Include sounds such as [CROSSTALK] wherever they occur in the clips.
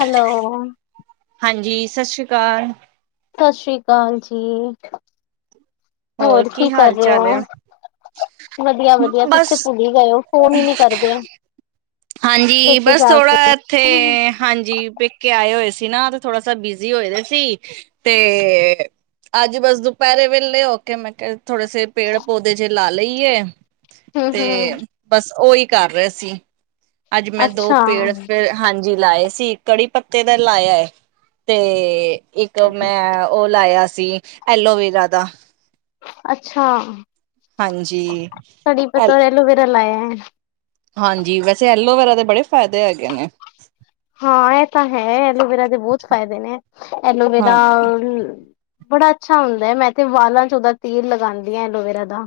Hello. ਹਾਂਜੀ ਸਸ ਸ੍ਰੀ ਕਾਲ। ਸਸ ਸ੍ਰੀ ਕਾਲ ਜੀ, ਹੋਰ ਕੀ ਕਰ ਹਾਲ ਰਹੇ ਚਾਲ ਹੋ। ਹੈ। ਵਧੀਆ-ਵਧੀਆ ਤੁਸੀ ਬਸ ਤੇ ਭੁੱਲ ਹੀ ਗਏ ਹੋ ਫੋਨ ਹੀ ਨੀ ਕਰਦੇ। ਹਾਂਜੀ ਪੇਕੇ ਬਸ ਜਾ ਥੋੜਾ ਕੇ। ਇੱਥੇ ਹੂੰ-ਹੂੰ, ਹਾਂਜੀ ਪੇਕੇ ਆਏ ਹੋਏ ਸ ਸੀ ਨਾ ਤੇ ਥੋੜਾ ਸ ਬਿਜੀ‌ ਹੋਏ ਦੇ ਸੀ ਤੇ ਅਜ ਬਸ ਦੁਪਹਿਰੇ ਵੇਲੇ ਹੋਕੇ ਮੈ ਥੋੜੇ ਸੇ ਪੇੜ-ਪੌਦੇ ਜਿਹੇ ਲਾ ਲਈਏ ਤੇ ਬਸ ਉਹ ਇੱਕ ਕਰ ਰਿਹਾ ਸੀ ਅੱਜ ਮੈਂ ਦੋ ਪੇੜ ਅੱਛਾ-ਅੱਛਾ। ਫਿਰ ਹਾਂਜੀ ਲਾਏ ਸੀ ਕੜੀ ਪੱਤੇ ਦਾ ਲਾਇਆ ਹੈ। ਤੇ ਇੱਕ ਮੈਂ ਉਹ ਲਾਇਆ ਸੀ ਐਲੋਵੇਰਾ ਦਾ। ਅੱਛਾ ਹਾਂਜੀ ਕੜੀ ਐਲ ਪੱਤਾ, ਐਲੋਵੇਰਾ ਲਾਇਆ। ਹਾਂਜੀ ਵੈਸੇ ਐਲੋਵੇੇਰਾ ਦੇ ਬੜੇ ਫਾਇਦੇ ਹੈਗੇ ਨੇ। ਹਾਂ ਇਹ ਤਾਂ ਹੈ ਐਲੋਵੇਰਾ ਦੇ ਬਹੁਤ ਫ਼ਾਇਦੇ ਨੇ ਹਾਂ ਐਲੋਵੇਰਾ ਬੜਾ ਅੱਛਾ ਹੁੰਦਾ ਹੈ ਮੈਂ ਇਥ ਵਾਲਾਂ ਚ ਉਹਦਾ ਤੇਲ ਲਗਾਉਂਦੀ ਹਾਂ ਐਲੋਵੇਰਾ ਦਾ।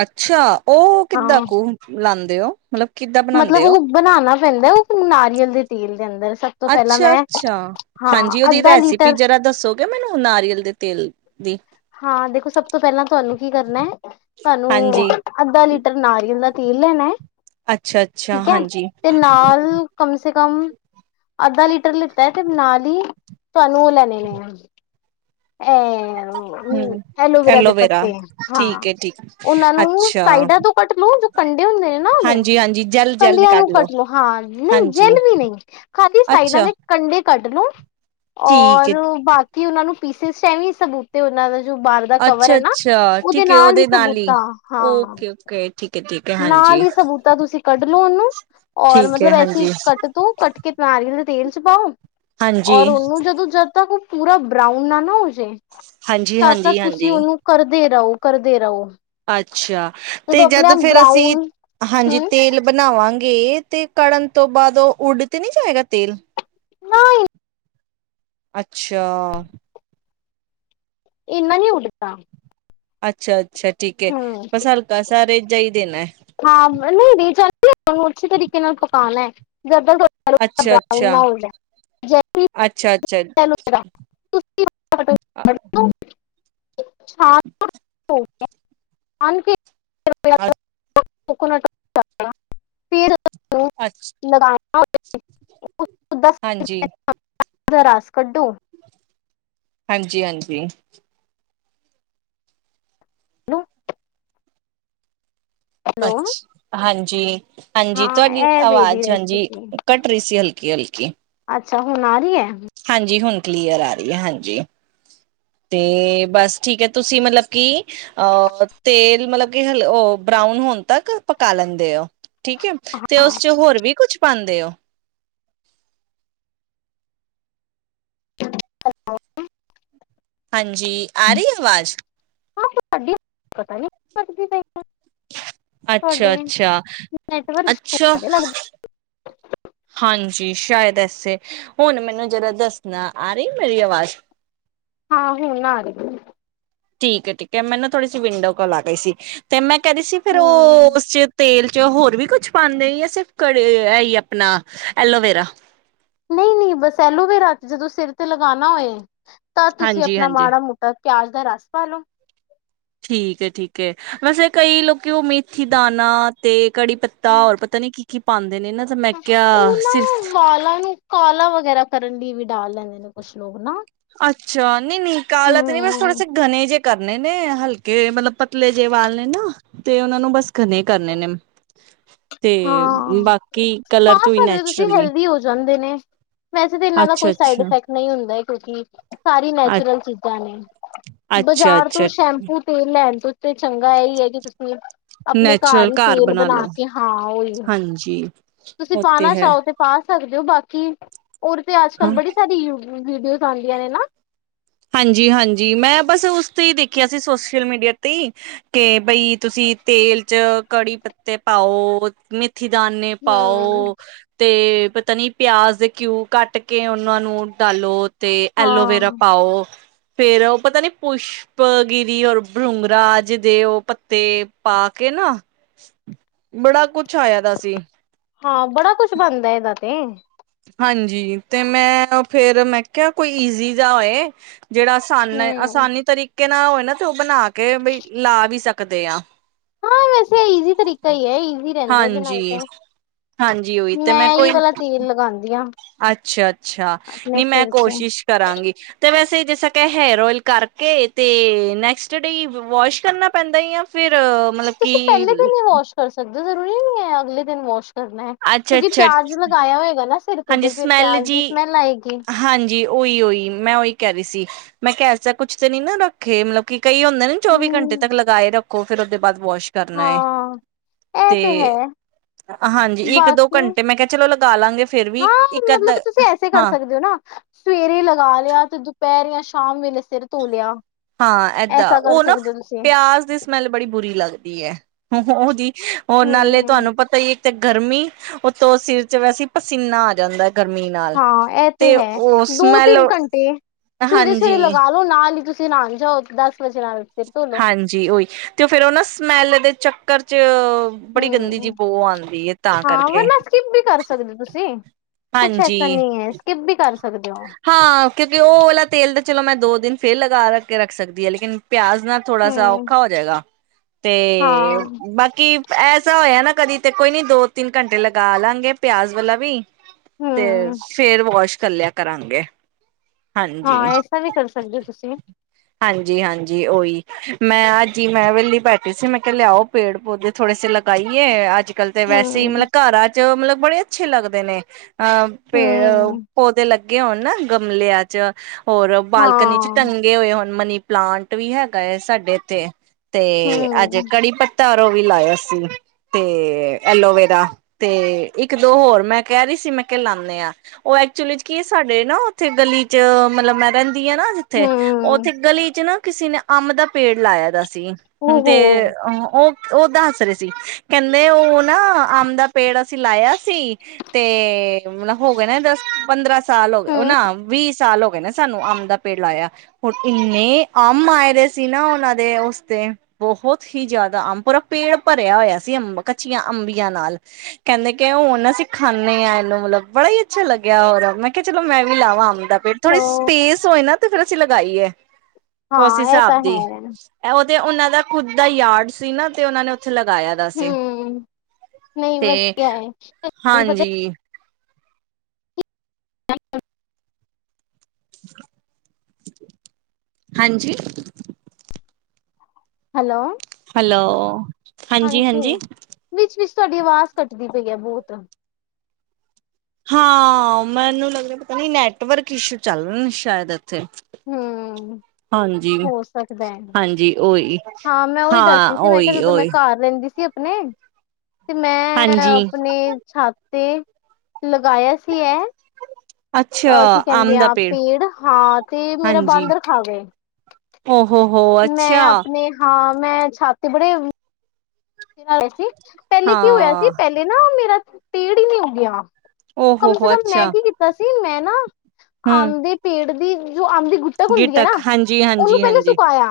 ਅੱਛਾ ਉਹ ਕਿੱਦਾਂ ਹਾਂ, ਕੁ ਲਾਉਦੇ ਹੋ ਮਤਲਬ। ਕਿੱਦਾਂ ਮਤਲਬ ਬਣਾਉਂਦੇ ਹੋ ਉਹ ਬਣਾਉਣਾ ਪੈਂਦਾ ਉਹ ਨਾਰੀਅਲ ਦੇ ਤੇਲ। ਦੇ ਅੰਦਰ ਸਭ ਤੋਂ ਪਹਿਲਾਂ ਅੱਛਾ ਮੈਂ ਅੱਛਾ ਹਾਂ, ਹਾਂਜੀ ਉਹਦੀ ਅੱਧਾ ਲੀਟਰ ਰੈਸਪੀ ਜਰਾ ਦੱਸੋਗੇ ਮੈਨੂੰ ਨਾਰੀਅਲ ਦੇ ਤੇਲ ਦੀ। ਦੀ। ਹਾਂ ਦੇਖੋ ਸਭ ਤੋਂ ਪਹਿਲਾਂ ਤੁਹਾਨੂੰ ਕੀ ਕਰਨਾ ਹੈ? ਤੁਹਾਨੂੰ ਹਾਂਜੀ ਅੱਧਾ ਲੀਟਰ ਨਾਰੀਅਲ ਦਾ ਤੇਲ। ਅੱਛਾ ਅੱਛਾ ਠੀਕ ਹੈ ਹਾਂਜੀ ਤੇ ਨਾਲ ਕਮ। ਤੇ ਕਮ ਅੱਧਾ ਲੀਟਰ ਲਿੱਤਾ ਹੈ ਤੇ ਨਾਲ ਹੀ ਤੁਹਾਨੂੰ ਉਹ ਲੈਣੇ ਆ। ਹਮ ਹੈ। ਐਲੋਵੇਰਾ ਦੇ ਪੱਤੇ ਹਾਂ ਠੀਕ ਹੈ ਠੀਕ ਹੈ। ਉਹਨਾਂ ਨੂੰ ਅੱਛਾ ਸਾਈਡਾਂ ਤੋਂ ਕੱਟ ਲੂ। ਕੰਢੇ ਹੁੰਦੇ ਨੇ ਨਾ ਉਹਦੇ ਹਾਂਜੀ ਹਾਂਜੀ ਜੈਲ ਜੈਲ ਕੰਢਿਆਂ ਨਿਕਾਲ ਨੂੰ ਲੋ ਕੱਟ ਲਓ ਹਾਂ ਨਹੀਂ ਹਾਂਜੀ ਜੇਲ ਵੀ ਨਹੀਂ ਖਾਧੀ। ਸਾਈਡਾਂ ਅੱਛਾ ਦੇ ਕੰਢੇ ਕੱਢ ਲਓ ਠੀਕ ਔਰ ਹੈ ਬਾਕੀ ਉਹਨਾਂ ਨੂੰ। ਪੀਸਿਸ ਚ ਐਵੇਂ ਸਬੂਤ ਉਹਨਾਂ ਦਾ। ਜੋ ਬਾਹਰ ਦਾ ਕਵਰ ਅੱਛਾ ਹੈ ਨਾ ਅੱਛਾ ਉਹਦੇ ਠੀਕ ਹੈ ਨਾਲ ਹੀ ਸਬੂਤਾਂ ਹਾਂ। ਓਕੇ ਓਕੇ ਠੀਕ ਹੈ ਠੀਕ ਹੈ ਨਾਲ ਹਾਂਜੀ ਹੀ ਸਬੂਤਾ ਤੁਸੀਂ ਕੱਢ ਲਓ ਉਹਨੂੰ। ਔਰ ਠੀਕ ਹੈ ਮਤਲਬ ਐਸੀ ਹਾਂਜੀ ਕੱਟ ਤੂੰ ਕੱਟ ਕੇ ਬਣਾ ਰਹੀ। ਤੇਲ ਚ ਪਾਓ ਹਾਂਜੀ, ਔਰ ਉਹਨੂੰ ਜਦੋਂ ਜਦ ਤੱਕ ਉਹ ਪੂਰਾ ਬਰਾਊਨ ਨਾ ਨਾ ਹੋ ਜੇ। ਤਦ ਤਕ ਤੁਸੀਂ ਹਾਂਜੀ-ਹਾਂਜੀ-ਹਾਂਜੀ, ਉਹਨੂੰ ਕਰਦੇ ਰਹੋ ਕਰਦੇ ਰਹੋ। ਅੱਛਾ ਜਦੋਂ ਤੇ ਆਪਣੇ ਜਦ ਆਪ ਫਿਰ ਅਸੀਂ ਬਰਾਊਨ ਹਾਂਜੀ ਹਮ ਤੇਲ ਬਣਾਵਾਂ। ਕਰਾਂਗੇ ਤੇ ਕੜਨ ਤੋਂ ਬਾਅਦ ਉਹ ਉੱਡ ਤੇ ਨਹੀਂ ਜਾਏਗਾ ਤੇਲ। ਨਹੀਂ। ਅੱਛਾ। ਇਹਨਾ ਨਹੀਂ ਉਡਦਾ। ਅੱਛਾ ਅੱਛਾ ਠੀਕ ਹੈ। ਬਸ ਹਲਕਾ ਸਾ ਰੇਜਾ ਹੀ ਦੇਣਾ ਹੈ। ਹਾਂ ਨਹੀਂ ਰੇਜਾ ਨੀ ਅੱਛੇ ਤਰੀਕੇ ਨਾਲ ਪਕਾਉਣਾ ਹੈ। ਜਦੋ ਤਕ ਬਰਾਊਨ ਨਾ ਅੱਛਾ-ਅੱਛਾ, ਹੋ ਜਾ ਜਸੀ। [UNINTELLIGIBLE] [UNINTELLIGIBLE] ਅੱਛਾ-ਅੱਛਾ, ਸ਼ ਗ। ਅੱ [INAUDIBLE] [INAUDIBLE] ਕੋਕੋਨਟ ਫਰ ਅੱਛਾ। ਹਾਂ ਹਾਂਜੀ। ਦਾ ਰਸ ਕੱਢੋ। ਹਾਂਜੀ ਹਾਂਜੀ। ਹੈ। ਅੱਛ ਹਾਂਜੀ। ਹਾਂ ਹਾਂਜੀ ਤੁਹਾਡੀ ਇਹ ਮੇਰੀ ਆਵਾਜ਼ ਹਾਂਜੀ ਰੈਸਪੀ ਘਟ ਰਹੀ ਸੀ ਹਲਕੀ ਹਲਕੀ। ਚਾਹੁ ਨਾਰੀ ਹੈ। ਹਾਂਜੀ ਹੁਣ ਕਲੀਅਰ ਆ ਰਹੀ ਹੈ ਹਾਂਜੀ। ਤੇ ਬਸ ਠੀਕ ਹੈ ਤੁਸੀਂ ਮਤਲਬ ਕਿ ਅਹ ਤੇਲ ਮਤਲਬ ਕਿ ਹਲ ਉਹ। ਬਰਾਊਨ ਹੋਣ ਤੱਕ ਪਕਾ ਲੈਂਦੇ ਹੋ। ਠੀਕ ਹੈ ਤੇ ਉਸ ਚ ਹੋਰ ਵੀ ਕੁਛ ਪਾਉਂਦੇ ਹੋ। [INAUDIBLE] [UNINTELLIGIBLE] [INAUDIBLE] [UNINTELLIGIBLE] ਹਾਂਜੀ ਆ ਰਹੀ ਆਵਾਜ਼ ਸਾਡੀ ਪਤਾ ਨੀ। ਪਕ ਦੀ ਪਈ ਆ। ਅੱਛਾ ਅੱਛਾ ਨੈਟਵਰਕ ਅੱਛਾ ਸ਼ੁਰੂ ਲੱਗ ਹਾਂਜੀ। ਜੀ ਸ਼ਾਇਦ ਐਸੇ ਹੁਣ ਮੈਨੂੰ ਜਦ ਦੱਸਣਾ ਆ ਰਹੀ ਮੇਰੀ ਆਵਾਜ਼। ਹਾਂ ਹੁਣ ਆ ਰਹੀ। ਠੀਕ ਠੀਕ ਹੈ ਮੈ ਨਾ ਥੋੜੀ ਜ ਵਿੰਡੋ ਕੋਲ ਆ ਗਈ ਸੀ ਤੇ ਮੈਂ ਕਹਿੰਦੀ ਸੀ ਫ਼ਿਰ ਹਮ ਉਹ ਉਸ ਚ ਤੇਲ। ਹੋਰ ਵੀ ਕੁਛ ਪਾਂਦੇ ਹੀ ਆ ਸਿਰਫ ਕੜੇ ਹੈ ਹੀ ਆਪਣਾ ਐਲੋਵੇਰਾ ਨਹੀਂ ਨਹੀਂ ਬਸੈਲੋ ਵੀ ਰਾਤ ਜਦੋਂ ਸਿਰ ਤੇ ਲਗਾਾ ਹੋਏ ਤਾਂ ਤੁਸੀਂ ਹਾਂਜੀ ਆਪਣਾ ਹਾਂਜੀ ਮਾੜਾ ਮੋਟਾ ਪਿਆਜ ਦਾ ਰਸ ਪਾਾਲੋ ਠੀਕ ਠੀਕ ਹੈ ਵੈਸੇ ਕਈ ਲੋਕੀ ਉਹ ਮੇਥੀ ਦਾਾਨ ਤੇ ਕੜੀ ਪੱਤਾ ਹੋਰ ਪਤਾ ਨੀ ਕੀ ਕੀ ਪ ਪਾਉਂਦਾ ਉਹਨਾਂ ਵਾਲਾਂ ਨੂੰ ਕਾਲਾ ਵ ਵਗੈਰਾ ਕਰਨ ਲਈ ਵੀ ਡਾਲ ਲੈਂਦੇ ਨੇ ਕੁਛ ਲੋਕ ਨਾ ਅੱਛਾ ਨਹੀਂ ਨਿਕਾਲਤ ਨਹੀਂ ਬਸ ਥੋੜੇ ਹੂੰ। ਸੇ ਗਣੇ ਜਿ ਕਰਨੇ ਨੇ ਹਲਕੇ ਮਤਲਬ ਪਤਲੇ ਜਿਹੇ ਵਾਲ ਨੇ ਨਾ ਤੇ ਉਹਨਾ ਨੂੰ ਬਸ ਕਰਨੇ ਕਰਨੇ ਨੇ ਤੇ ਹਾਂ ਬਾਕੀ ਕਲਰ ਖ ਤੋਂ ਹੀ ਸਕਦੇ ਤੁਸੀਂ ਨੈਚੁਰਲੀ ਹੈਲਦੀ ਹੋ ਜਾਂਦੇ ਨੇ ਵੈਸੇ ਤਾਂ ਇਹਨਾਂ ਦਾ ਅੱਛਾ ਕੋਈ ਸਾਈਡ ਅੱਛਾ ਇਫੈਕਟ ਨਹੀਂ ਹੁੰਦਾ ਕਿਉਂਕਿ ਸਾਰੀ ਨੈਚੁਰਲ ਚੀਜ਼ਾਂ ਨੇ ਅੱਛਾ ਬਜ਼ਾਰ ਤੋਂ ਅੱਛਾ ਸ਼ੈਂਪੂ ਤੇ ਲੈਣ ਤੋਂ ਤੇ ਚੰਗਾ ਇਹੀ ਹੈ ਕਿ ਤੁਸੀਂ ਆਪਣੇ ਨੈਚੁਰਲ ਹੀ ਘਰ ਤੇਲ ਬਣਾ ਲੋ ਕੇ ਹਾਂ ਉਹੀ ਹਾਂਜੀ ਤੁਸੀਂ ਉਹ ਪਾਣਾ ਹੈ ਚਾਹੋ ਤੇ ਪਾ ਸਕਦੇ ਹੋ ਬਾਕੀ ਹੋਰ ਤੇ ਅੱਜ ਹਾਂ ਕੱਲ ਬੜੀ ਸਾਰੀ ਯ ਵੀਡੀਓ ਆਉਂਦੀਆਂ ਨੇ ਨਾ ਹਾਂਜੀ ਹਾਂਜੀ ਮੈਂ ਬਸ ਉਸ ਤੇ ਹੀ ਦੇਖਿਆ ਸੀ ਸੋਸ਼ਲ ਮੀਡੀਆ ਤੇ ਹੀ ਕੇ ਬਈ ਤੁਸੀਂ ਤੇਲ ਚ ਕੜੀ ਪੱਤੇ ਪਾਓ ਮ ਮਥੀ ਦਾਨੇ ਹੂੰ। ਪਾਓ ਤੇ ਪਤਾ ਨੀ ਪਿਆਜ਼ ਦੇ ਘਿਊ ਕੱਟ ਕੇ ਉਹਨਾਂ ਨੂੰ ਡਾਲੋ ਤੇ ਐਲੋਵੇਰਾ ਹਾਂ ਆਹੋ ਫੇਰ ਉਹ ਪਤਾ ਨੀ ਪੁਸ਼ਪ ਗਿਰੀ ਔਰ ਭਰੂੰਗਰਾਜ ਦੇ ਉਹ ਪੱਤੇ ਪਾਕ ਨਾ ਬੜਾ ਕੁਛ ਆਇਆ ਦਾ ਸੀ। ਹਾਂ ਬੜਾ ਕੁਛ ਬਣਦਾ ਏਦਾ ਤੇ ਹਾਂਜੀ ਤੇ ਮੈਂ ਫੇਰ ਮੈਂ ਕਿਹਾ ਕੋਈ ਈਜ਼ੀ ਜਾਹਾ ਹੋਏ ਜਿਹੜਾ ਆਸਾਨ ਹੂੰ। ਆਸਾਨੀ ਤਰੀਕੇ ਨਾਲ ਹੋਵੇ ਨਾ ਤੇ ਉਹ ਬਣਾ ਕੇ ਬਈ ਲਾ ਵੀ ਸਕਦੇ ਆ ਹਾਂ ਵੈਸੇ ਈਜ਼ੀ ਤਰੀਕਾ ਹੀ ਹੈ ਈਜ਼ੀ ਰਹਿੰਦਾ ਇਹਦੇ ਨਾਲ ਤੇ ਹਾਂਜੀ ਹਾਂਜੀ ਉਹੀ ਤੇ ਮੈਂ ਹੀ ਕੋਈ ਵਾਲਾ ਤੇਲ ਲਗਾਉਂਦੀ ਹਾਂ ਅੱਛਾ ਅੱਛਾ ਆਪਣੇ ਨੀ ਮੈਂ ਸਿਰ 'ਚ ਕੋਸ਼ਿਸ਼ ਕਰਾਂਗੀ ਤੇ ਵੈਸੇ ਜੈਸਾ ਕ ਹੇਅਰ ਓਇਲ ਕਰਕੇ ਤੇ ਨੈਕਸਟ ਡੇ ਵਾਸ਼ ਕਰਨਾ ਪੈਂਦਾ ਆ ਫੇਿਰ ਤੁਸੀਂ ਪਹਿਲੇ ਦਿ ਵਾਸ਼ ਕਰ ਸਕਦੇ ਜ਼ਰੂਰੀ ਨੀ ਹੈ ਅਗਲੇ ਦਿਨ ਵਾਸ਼ ਕਰਨਾ ਹੈ ਅੱਛਾ ਕਿਉਂਕਿ ਅੱਛਾ ਪਿਆਜ ਲਗਾਇਆ ਹੋਏਗਾ ਨਾ ਸਿਰ ਤੇ ਹਾਂਜੀ ਤੇ ਫਿਰ ਸਮੈਲ ਪਿਆਜ ਦੀ ਜੀ ਸਮੈਲ ਆਏਗੀ ਹਾਂਜੀ ਉਹੀ ਉਹੀ ਮੈਂ ਉਹੀ ਕਹਿ ਰਹੀ ਸੀ। ਮੈਂ ਕਹਿ ਐਸਾ ਕੁੱਛ ਤੇ ਨੀ ਨਾ ਰੱਖੇ ਮਤਲਬ ਕਿ ਕਈ ਹੁੰਦੇ ਨਾ ਚੌਵੀ ਘੰਟੇ ਹਮ ਤੱਕ ਲਗਾਏ ਰੱਖੋ ਫੇਰ ਉਹਦੇ ਬਾਦ ਵੋਸ਼ ਕਰਨਾ ਏ। ਹਾਂ ਇਹ ਤੇ ਹੈ ਹਾਂਜੀ ਇੱਕ ਦੋ ਬਾਕੀ ਘੰਟੇ ਮੈਂ ਕਿਹਾ ਚਲੋ ਲ ਹਾਂ ਮਲ ਮਤਲਬ ਤੁਸੀਂ ਐਸੇ ਕਰ ਹਾਂ ਸਕਦੇ ਹੋ ਨਾ ਸਵੇਰੇ ਲਗਾ ਲਿਆ ਤੇ ਦੁਪਹਿਰ ਯਾਂ ਸ਼ ਸ਼ਾਮ ਵੇਲੇ ਸਿਰ ਧੋ ਲਿਆ। ਹਾਂ ਏਦਾਂ ਐਸਾ ਕਰ ਉਹ ਨਾ ਸਕਦੇ ਹੋ ਤੁਸੀਂ ਪਿਆਜ ਦੀ ਸਮੈਲ ਬੜੀ ਬੁਰੀ ਲੱਗਦੀ ਅ ਓਹਦੀ ਔਰ ਨਾਲੇ ਹਮ ਤੁਹਾਨੂੰ ਪਤਾ ਈ ਇੱਕ ਤੇ ਗਰਮੀ ਉਤੋਂ ਸਿਰ ਚ ਵੈਸੇ ਈ ਪਸੀਨਾ ਆ ਜਾਂਦਾ ਅ ਹਾਂ ਇਹ ਤੇ ਹੈ ਦੋ ਸਮੈਲ ਤਿੰਨ ਘੰਟੇ ਸਵੇਰੇ ਸਵੇਰੇ ਹਾਂਜੀ ਲਗਾ ਲਓ ਨਾਲ ਹੀ ਤੁਸੀਂ ਨਾਣ ਜਾਓ ਤੇ ਦੱਸ ਹਾਂਜੀ ਓਹੀ ਤੇ ਉਹ ਫਿਰ ਉਹ ਨਾ ਸਮੈਲ ਦੇ ਚੱਕਰ ਚ ਬੜੀ ਗੰਦੀ ਹਮ ਜਿਹੀ ਬੋ ਆਉਂਦੀ ਹੈ ਤਾਂ ਹਾਂ ਵਰ ਕਰਕੇ ਨਾ ਸਕਿਪ ਬੀ ਕਰ ਸਕਦੇ ਤੁਸੀਂ। ਕੁੱਛ ਹਾਂਜੀ ਐਸਾ ਨਹੀਂ ਐ ਸਕਿੱਪ ਬੀ ਕਰ ਸ ਹਾਂ ਕਿਉਂਕਿ ਉਹ ਵਾਲਾ ਤੇਲ ਤਾਂ ਚਲੋ ਮੈਂ ਦੋ ਦਿਨ ਫਿਰ ਲਗਾ ਰੱਖ ਕੇ ਰੱਖ ਸਕਦੀ ਆ ਲੇਕਿਨ ਪਿਆਜ਼ ਨਾਲ ਥੋੜਾ ਸਾ ਹੂੰ ਔਖਾ ਔ ਜਾਏਗਾ ਤੇ ਹਾਂ ਬਾਕੀ ਐਸਾ ਹੋਇਆ ਨਾ ਕਦੀ ਤੇ ਕੋਈ ਨੀ ਦੋ ਤਿੰਨ ਘੰਟੇ ਲਗਾ ਲਾਂਗੇ ਪਿਆਜ਼ ਵਾਲਾ ਵੀ ਤੇ ਹੂੰ ਫੇਰ ਵੋਸ਼ ਕਰਲਿਆ ਕਰਾਂਗੇ। ਹਾਂ, ਹਾਂਜੀ ਐਸਾ ਵੀ ਕਰ ਸਕਦੇ ਔ ਤੁਸੀਂ। ਹਾਂਜੀ ਹਾਂਜੀ ਓਹੀ ਮੈਂ ਹਾਜੀ ਮੈਂ ਵੇਹਲੀ ਬੈਠੀ ਸੀ ਮੈਂ ਕਿਹਾ ਲਿਆਓ ਪੇੜ ਪੌਦੇ ਥੋੜੇ ਪਾਈਏ ਅੱਜ ਕੱਲ ਤੇ ਵੈਸੇ ਈ ਹੂੰ ਮਤਲਬ ਘਰਾਂ ਚ ਮਤਲਬ ਬੜੇ ਅੱਛੇ ਲੱਗਦੇ ਨੇ। ਅਹ ਪੇੜ ਹੂੰ ਪੌਦੇ ਲੱਗੇ ਹੋਣ ਨਾ ਗਮਲਿਆਂ ਚ। ਹੋਰ ਬਾਲਕਨੀ ਚ ਹਾਂ ਟੰਗੇ ਹੋਏ ਹੋਣ। ਮਨੀ ਪਲਾਂਟ ਵੀ ਹੈਗਾ ਅ ਸਾਡੇ ਇੱਥੇ। ਤੇ ਅੱਜੇ ਹੂੰ ਕੜੀ ਪੱਤਾ। ਤਾਰੋ ਵੀ ਲਾਇਆ ਸੀ ਤੇ ਐਲੋਵੇਰਾ ਤੇ ਇੱਕ ਦੋ ਹੋਰ ਮੈਂ ਕਹਿ ਰਹੀ। ਸੀ ਮੈਂ ਕਿਹਾ ਲਾਣੇ ਆ ਉਹ ਐਕਚੁਲੀ ਚ ਕੀ ਅ ਸਾਡੇ ਨਾ ਉੱਥੇ ਗਲੀ ਚ ਮਤਲਬ ਮੈਂ। ਦੀ ਆ ਨਾ ਜਿੱਥੇ ਹੂੰ ਉੱਥੇ ਗਲੀ ਚ ਨਾ ਕਿਸੇ ਨੇ ਅਮ ਦਾ ਪੇੜ ਲਾਇਆ ਸੀ ਦੀ ਹੈ ਓਹੋ ਤੇ ਉਹ ਔਹ। ਉਹ ਦੱਸ ਰਹੇ ਸੀ ਕਹਿੰਦੇ ਉਹ ਨਾ ਅੰਬ ਦਾ ਪੇੜ ਅਸੀਂ ਲਾਇਆ ਸੀ ਤੇ। ਹੁਣ ਹੋ ਗਏ ਨਾ ਦਸ ਪੰਦਰਾਂ ਸਾਲ ਔ ਹੂੰ ਨਾ ਵੀਹ ਸਾਲ ਹੋ ਗਏ ਨੇ ਸਾਨੂੰ ਅੰਬ ਦਾ ਪੇੜ ਲਾਇਆ। ਹੁਣ ਇੰਨੇ ਅਮ ਆਏ ਦੇ ਸੀ ਨਾ ਉਹਨਾਂ ਦੇ ਉਸਤੇ ਬਹੁਤ ਹੀ ਜ਼ਿਆਦਾ ਅੰਬ ਪੂਰਾ ਪ ਭਰਿਆ ਹੋਇਆ ਸੀ ਅੰਬ ਕੱਚੀਆਂ ਅੰਬੀਆਂ ਨਾਲ ਕਹਿੰਦੇ ਕੇ ਹੁਣ ਅਸੀਂ ਖਾਨੇ ਆ ਇਹਨੂੰ ਮਤਲਬ ਕਿ ਬੜਾ ਈ ਅੱਛਾ ਲੱਗਿਆ ਔਰ ਮੈਂ ਕਿਹਾ ਚਲੋ ਮੈਂ ਵੀ ਲਾਵਾਂ ਅਮ। ਤੇ ਫਿਰ ਥੋੜੀ ਹੈਲੋ ਸਪੇਸ ਹੋਏ ਨਾ ਤੇ ਫੇਰ ਅਸੀਂ ਲਗਾਈਏ। ਉਸ ਹਾਂ ਇਹ ਹਿਸਾਬ ਤਾਂ ਦੀ ਹੈ ਏ ਉਹ। ਤੇ ਉਹਨਾਂ ਦਾ ਖੁੱਦ ਦਾ ਆਰਡ ਸੀ ਨਾ ਤੇ ਉਹਨਾਂ ਨੇ ਔਥੇ। 'ਚ ਲਗਾਇਆ ਦਾ ਸੀ ਹੂੰ ਨਹੀਂ ਤੇ ਵਧੀਆ ਹੈ ਤੁਹਾਨੂੰ ਪਤਾ ਹਾਂਜੀ। ਆ ਅ। ਹਾਂਜੀ। ਹੈਲੋ। ਹੈਲੋ ਹਾਂਜੀ ਹਾਂਜੀ। ਵਿੱਚ-ਵਿਚ ਤੁਹਾਡੀ ਆਵਾਜ਼ ਕੱਟਦੀ ਪਈ ਅ ਬਹੁਤ। ਹਾਂ ਮੈਨੂੰ ਲੱਗਦਾ ਅ ਪਤਾ ਨੀ ਨੈਟਵਰਕ ਇਸ਼ੂ ਚੱਲ ਰਹੇ ਨੇ ਸ਼ਾਇਦ। ਹਮ। ਹਾਂਜੀ ਹੋ ਸਕਦਾ ਏ ਹਾਂਜੀ ਉਹੀ ਹਾਂ ਮੈਂ ਉਹੀ ਹਾਂ ਦੱਸਦੀ ਸੀ ਮੈਂ ਕਿਹਾ ਉਹੀ ਜਦੋਂ ਮੈਂ ਉਹੀ ਘਰ ਰਹਿੰਦੀ ਸੀ। ਨਹੀ ਤੇ ਮੈਂ ਹਾਂਜੀ ਆਪਣੇ ਛ। ਤੇ ਲਗਾਇਆ ਸੀ ਇਹ। ਅੱਛਾ ਅਹ ਕੀ ਕਹਿੰਦੇ ਅੰਬ ਦਾ ਆ ਪੇੜ [UNINTELLIGIBLE] ਹਾਂ ਤੇ ਮੇਰਾ ਹਾਂਜੀ ਬਾਂਦਰ ਖਾਗੇ। ਓ ਹੋ ਹੋ ਮੈਂ ਅੱਛਾ ਆਪਣੇ ਹਾਂ ਮੈਂ ਛੱਤ ਬੜੇ। ਏ ਸੀ ਪਹਿਲੇ ਕੀ ਹੋਇਆ ਸੀ ਹਾਂ ਪਹਿਲੇ ਨਾ ਮੇਰਾ ਪੇੜ ਈ ਨੀ ਉਗਿਆ। ਓ ਹੋ ਕਮ ਸੇ ਹੋ ਕਮ ਮੈਂ ਅੱਛਾ ਕੀ ਕੀਤਾ ਸੀ ਮੈਂ ਨਾ ਹੂੰ ਆਮ ਦੇ ਪੇੜ ਦੀ। ਜੋ ਅੰਬ ਦੀ ਗੁੱਟਕ ਹੁੰਦੀ ਆ ਨਾ ਗਿਟਕ ਹਾਂਜੀ ਉਹਨੂੰ ਹਾਂਜੀ ਪਹਿਲੇ ਹਾਂਜੀ ਸੁਕਾਇਆ।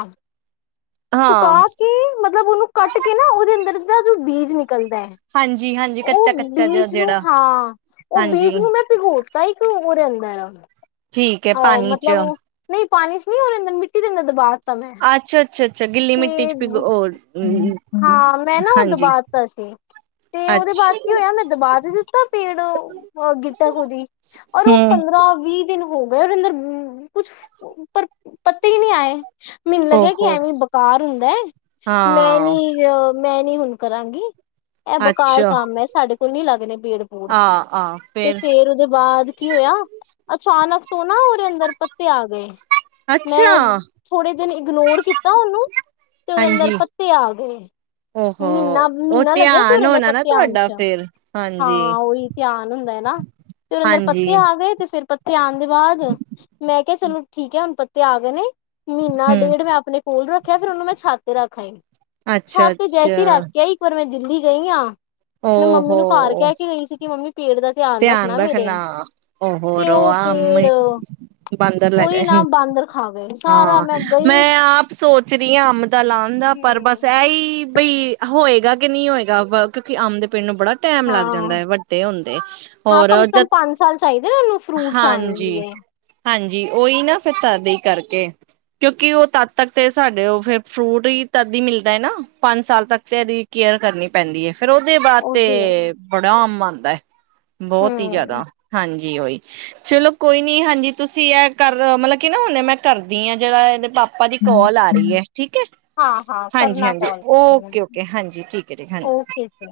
ਸੁਕਾ ਹਾਂ ਕੇ ਮਤਲਬ ਉਹਨੂੰ ਕੱਟ ਕੇ ਨਾ ਉਹਦੇ ਅੰਦਰ ਦਾ ਜੋ ਬੀਜ ਨਿਕਲਦਾ ਹੈ। ਹਾਂਜੀ ਹਾਂਜੀ ਕੱਚਾ ਉਹ ਕੱਚਾ ਜਿਹਾ ਬੀਜ ਨੂੰ ਜਿਹੜਾ ਹਾਂ ਉਹ ਹਾਂਜੀ ਬੀਜ ਨੂੰ ਮੈਂ ਭਿਗੋਤਾ ਹੀ ਇੱਕ ਹੋ ਰਿਹਾ ਇਹ। ਠੀਕ ਹੈ ਅਹ ਪਾਣੀ ਚ ਮਤਲਬ ਨਹੀਂ। ਪਾਣੀ ਚ ਨੀ ਉਹਦੇ ਰਹਿੰਦੇ ਮਿੱਟੀ ਦੇ ਅੰਦਰ ਦਬਾ ਦਿੱਤਾ ਮੈਂ। ਅੱਛਾ ਅੱਛਾ ਅੱਛਾ ਗਿੱਲੀ ਮਿੱਟੀ ਤੇ ਚ ਭਿਗੋ ਓ ਹਾਂ ਮੈਂ ਨਾ ਉਹ ਹਾਂਜੀ ਦੁਬਾ ਤਾ ਸੀ। ਤੇ ਉਹਦੇ ਬਾਅਦ ਅੱਛਾ ਕੀ ਹੋਇਆ ਮੈਂ ਦਬਾ ਦੇ ਦਿੱਤਾ ਪੇੜ ਗਿੱਟਕ ਉਹਦੀ ਔਰ ਉਹ ਪੰਦਰਾਂ। ਹੂੰ ਪੰਦਰਾਂ ਵੀਹ ਦਿਨ ਹੋ ਗਏ। ਏ ਅੰਦਰ ਕੁਛ ਪਰ ਪੱਤੇ ਹੀ ਨਹੀਂ ਆਏ ਮੈਨੂੰ ਲੱਗਿਆ ਕਿ ਓਹੋ ਐਵੇਂ ਬਾਹਰ ਹੁੰਦਾ ਮੈਂ ਹਾਂ ਨੀ ਮੈਂ ਨੀ ਹੁਣ ਕਰਾਂਗੀ। ਇਹ ਬੇਕਾਰ ਅੱਛਾ ਕੰਮ ਹੈ ਸਾਡੇ ਕੋਲ ਨੀ ਲੱਗਣੇ। ਪੇੜ ਪੂੜ ਆ ਆ ਤੇ ਫੇਰ ਉਹਦੇ ਬਾਅਦ ਕੀ ਹੋਇਆ ਅਚਾਨਕ ਤੋਂ ਨਾ ਉਹਦੇ ਅੰਦਰ। ਪੱਤੇ ਆ ਗਏ ਅੱਛਾ ਮੈਂ ਥੋੜੇ ਦਿਨ ਇਗਨੋਰ ਕੀਤਾ ਉਹਨੂੰ ਤੇ ਉਹਰ ਅੰਦਰ ਹਾਂਜੀ ਪੱਤੇ ਆ ਗਏ। ਓਹੋ ਮਹੀਨਾ ਉਹ ਮਹੀਨਾ ਲੱਗਿਆ ਸੀ ਧਿਆਨ ਉਹਦੇ ਹੋਣਾ ਨਾ ਪੱਤੇ ਆਣ ਤੁਹਾਡਾ ਚ ਫੇਰ ਹਾਂਜੀ ਹਾਂ ਉਹੀ ਧਿਆਨ ਹੁੰਦਾ। ਹੈ ਨਾ ਤੇ ਉਹਦੇ ਅੰਦਰ ਹਾਂਜੀ ਪੱਤੇ ਆ ਗਏ ਤੇ। ਫੇਰ ਪੱਤੇ ਆਉਣ ਦੇ ਬਾਅਦ ਮੈਂ ਕਿਹਾ ਚਲੋ ਠੀਕ ਹੈ ਹੁਣ ਪੱਤੇ ਆ ਗਏ ਨੇ। ਮਹੀਨਾ ਹੂੰ ਡੇਢ ਮੈਂ ਆਪਣੇ ਕੋਲ ਰੱਖ ਮੈਂ ਛੱਤ ਤੇ ਰੱਖ ਆਈ ਅੱਛਾ ਛੱਤ ਜੈਸੀ ਅੱਛਾ ਰੱਖ ਕੇ ਆ ਇੱਕ ਵਾਰ ਮੈਂ ਦਿੱਲੀ ਗਈ ਹਾਂ। ਹੋੋ ਮੈਂ ਮੰਮੀ ਹੋ। ਨੂੰ ਘਰ ਕਹਿ ਕੇ ਗਈ ਸੀ ਕਿ ਮੰਮੀ ਪੇਟ ਦਾ ਧਿਆਨ ਮੇਰੇ ਰੱਖਣਾ ਤੇ ਹੋਰ ਉਹ ਆਮ। ਪੇੜ ਬਾਂਦਰ ਲੈ ਉਹੀ ਨਾ ਗਏ ਬਾਂਦਰ ਖਾ ਗਏ ਸਾਰਾ ਹਾਂ ਗਈ ਮੈਂ ਆਪ ਸੋਚ। ਸਰੀਆਂ ਅੰਮ ਤਾਂ ਲਾਉਣ ਦਾ ਪਰ ਬਸ ਹਮ ਇਹ ਹੀ। ਬਈ ਹੋਏਗਾ ਕਿ ਨਹੀਂ ਹੋਏਗਾ ਕਿਉਂਕਿ ਆਮ ਦੇ ਪਿੰਣ ਨੂੰ ਬੜਾ ਟੈਮ ਲੱਗ ਜਾਂਦਾ ਹਾਂ ਹੈ ਵੱਡੇ ਹੁੰਣਦੇ। ਹਾਂ ਕਮ ਸੇ ਕਮ ਪੰਜ ਸਾਲ ਚਾਹੀਦੇ ਉਹਨੂੰ ਫਰੂਟਸ ਆਉਣ ਹਾਂਜੀ ਲਈ। ਹਾਂਜੀ ਉਹੀ ਨਾ ਫਿਰ ਤਰਦੀ ਕਰਕੇ ਕਿਉਂਕਿ ਉਹ ਤਦ ਤੱਕ ਤੇ ਸਾਡੇ ਉਹ ਫਿਰ ਫਰੂਟ ਹੀ। ਤਦੀ ਮਿਲਦਾ ਹੈ ਨਾ ਪੰਜ ਸਾਲ ਤੱਕ ਤੇ ਇਹਦੀ ਕੇਅਰ ਕਰਨੀ ਪੈਂਦੀ ਹੈ। ਫਿਰ ਉਹਦੇ ਬਾਅਦ ਤੇ ਉਹਦੇ ਬੜਾ ਆਮ ਆਉਂਦਾ ਹੈ ਬਹੁਤ ਹੀ ਹਮ ਜਿਆਦਾ ਹਾਂਜੀ। ਕੀ ਹੋਈ ਚਲੋ ਕੋਈ ਨੀ ਹਾਂਜੀ ਤੁਸੀਂ ਇਹ ਕਰ ਮਤਲਬ ਕੀ ਨਾ ਹੁਣੇ ਮੈਂ ਕਰਦੀ ਹਾਂ ਜਿਹੜਾ ਇਹਦੇ ਪਾਪਾ। ਆਪਾਂ ਦੀ ਕਾਲ ਆ ਰਹੀ ਹੈ ਠੀਕ ਹੈ। ਹਾਂ ਹਾਂ ਹਾਂਜੀ ਕਰਨਾ ਹਾਂਜੀ ਕਾਲ ਤੁਸੀਂ ਓਕੇ ਮੈਨੂੰ ਓਕੇ ਹਾਂਜੀ ਠੀਕ ਹੈ ਜੀ ਹਾਂਜੀ। ਓਕੇ ਜੀ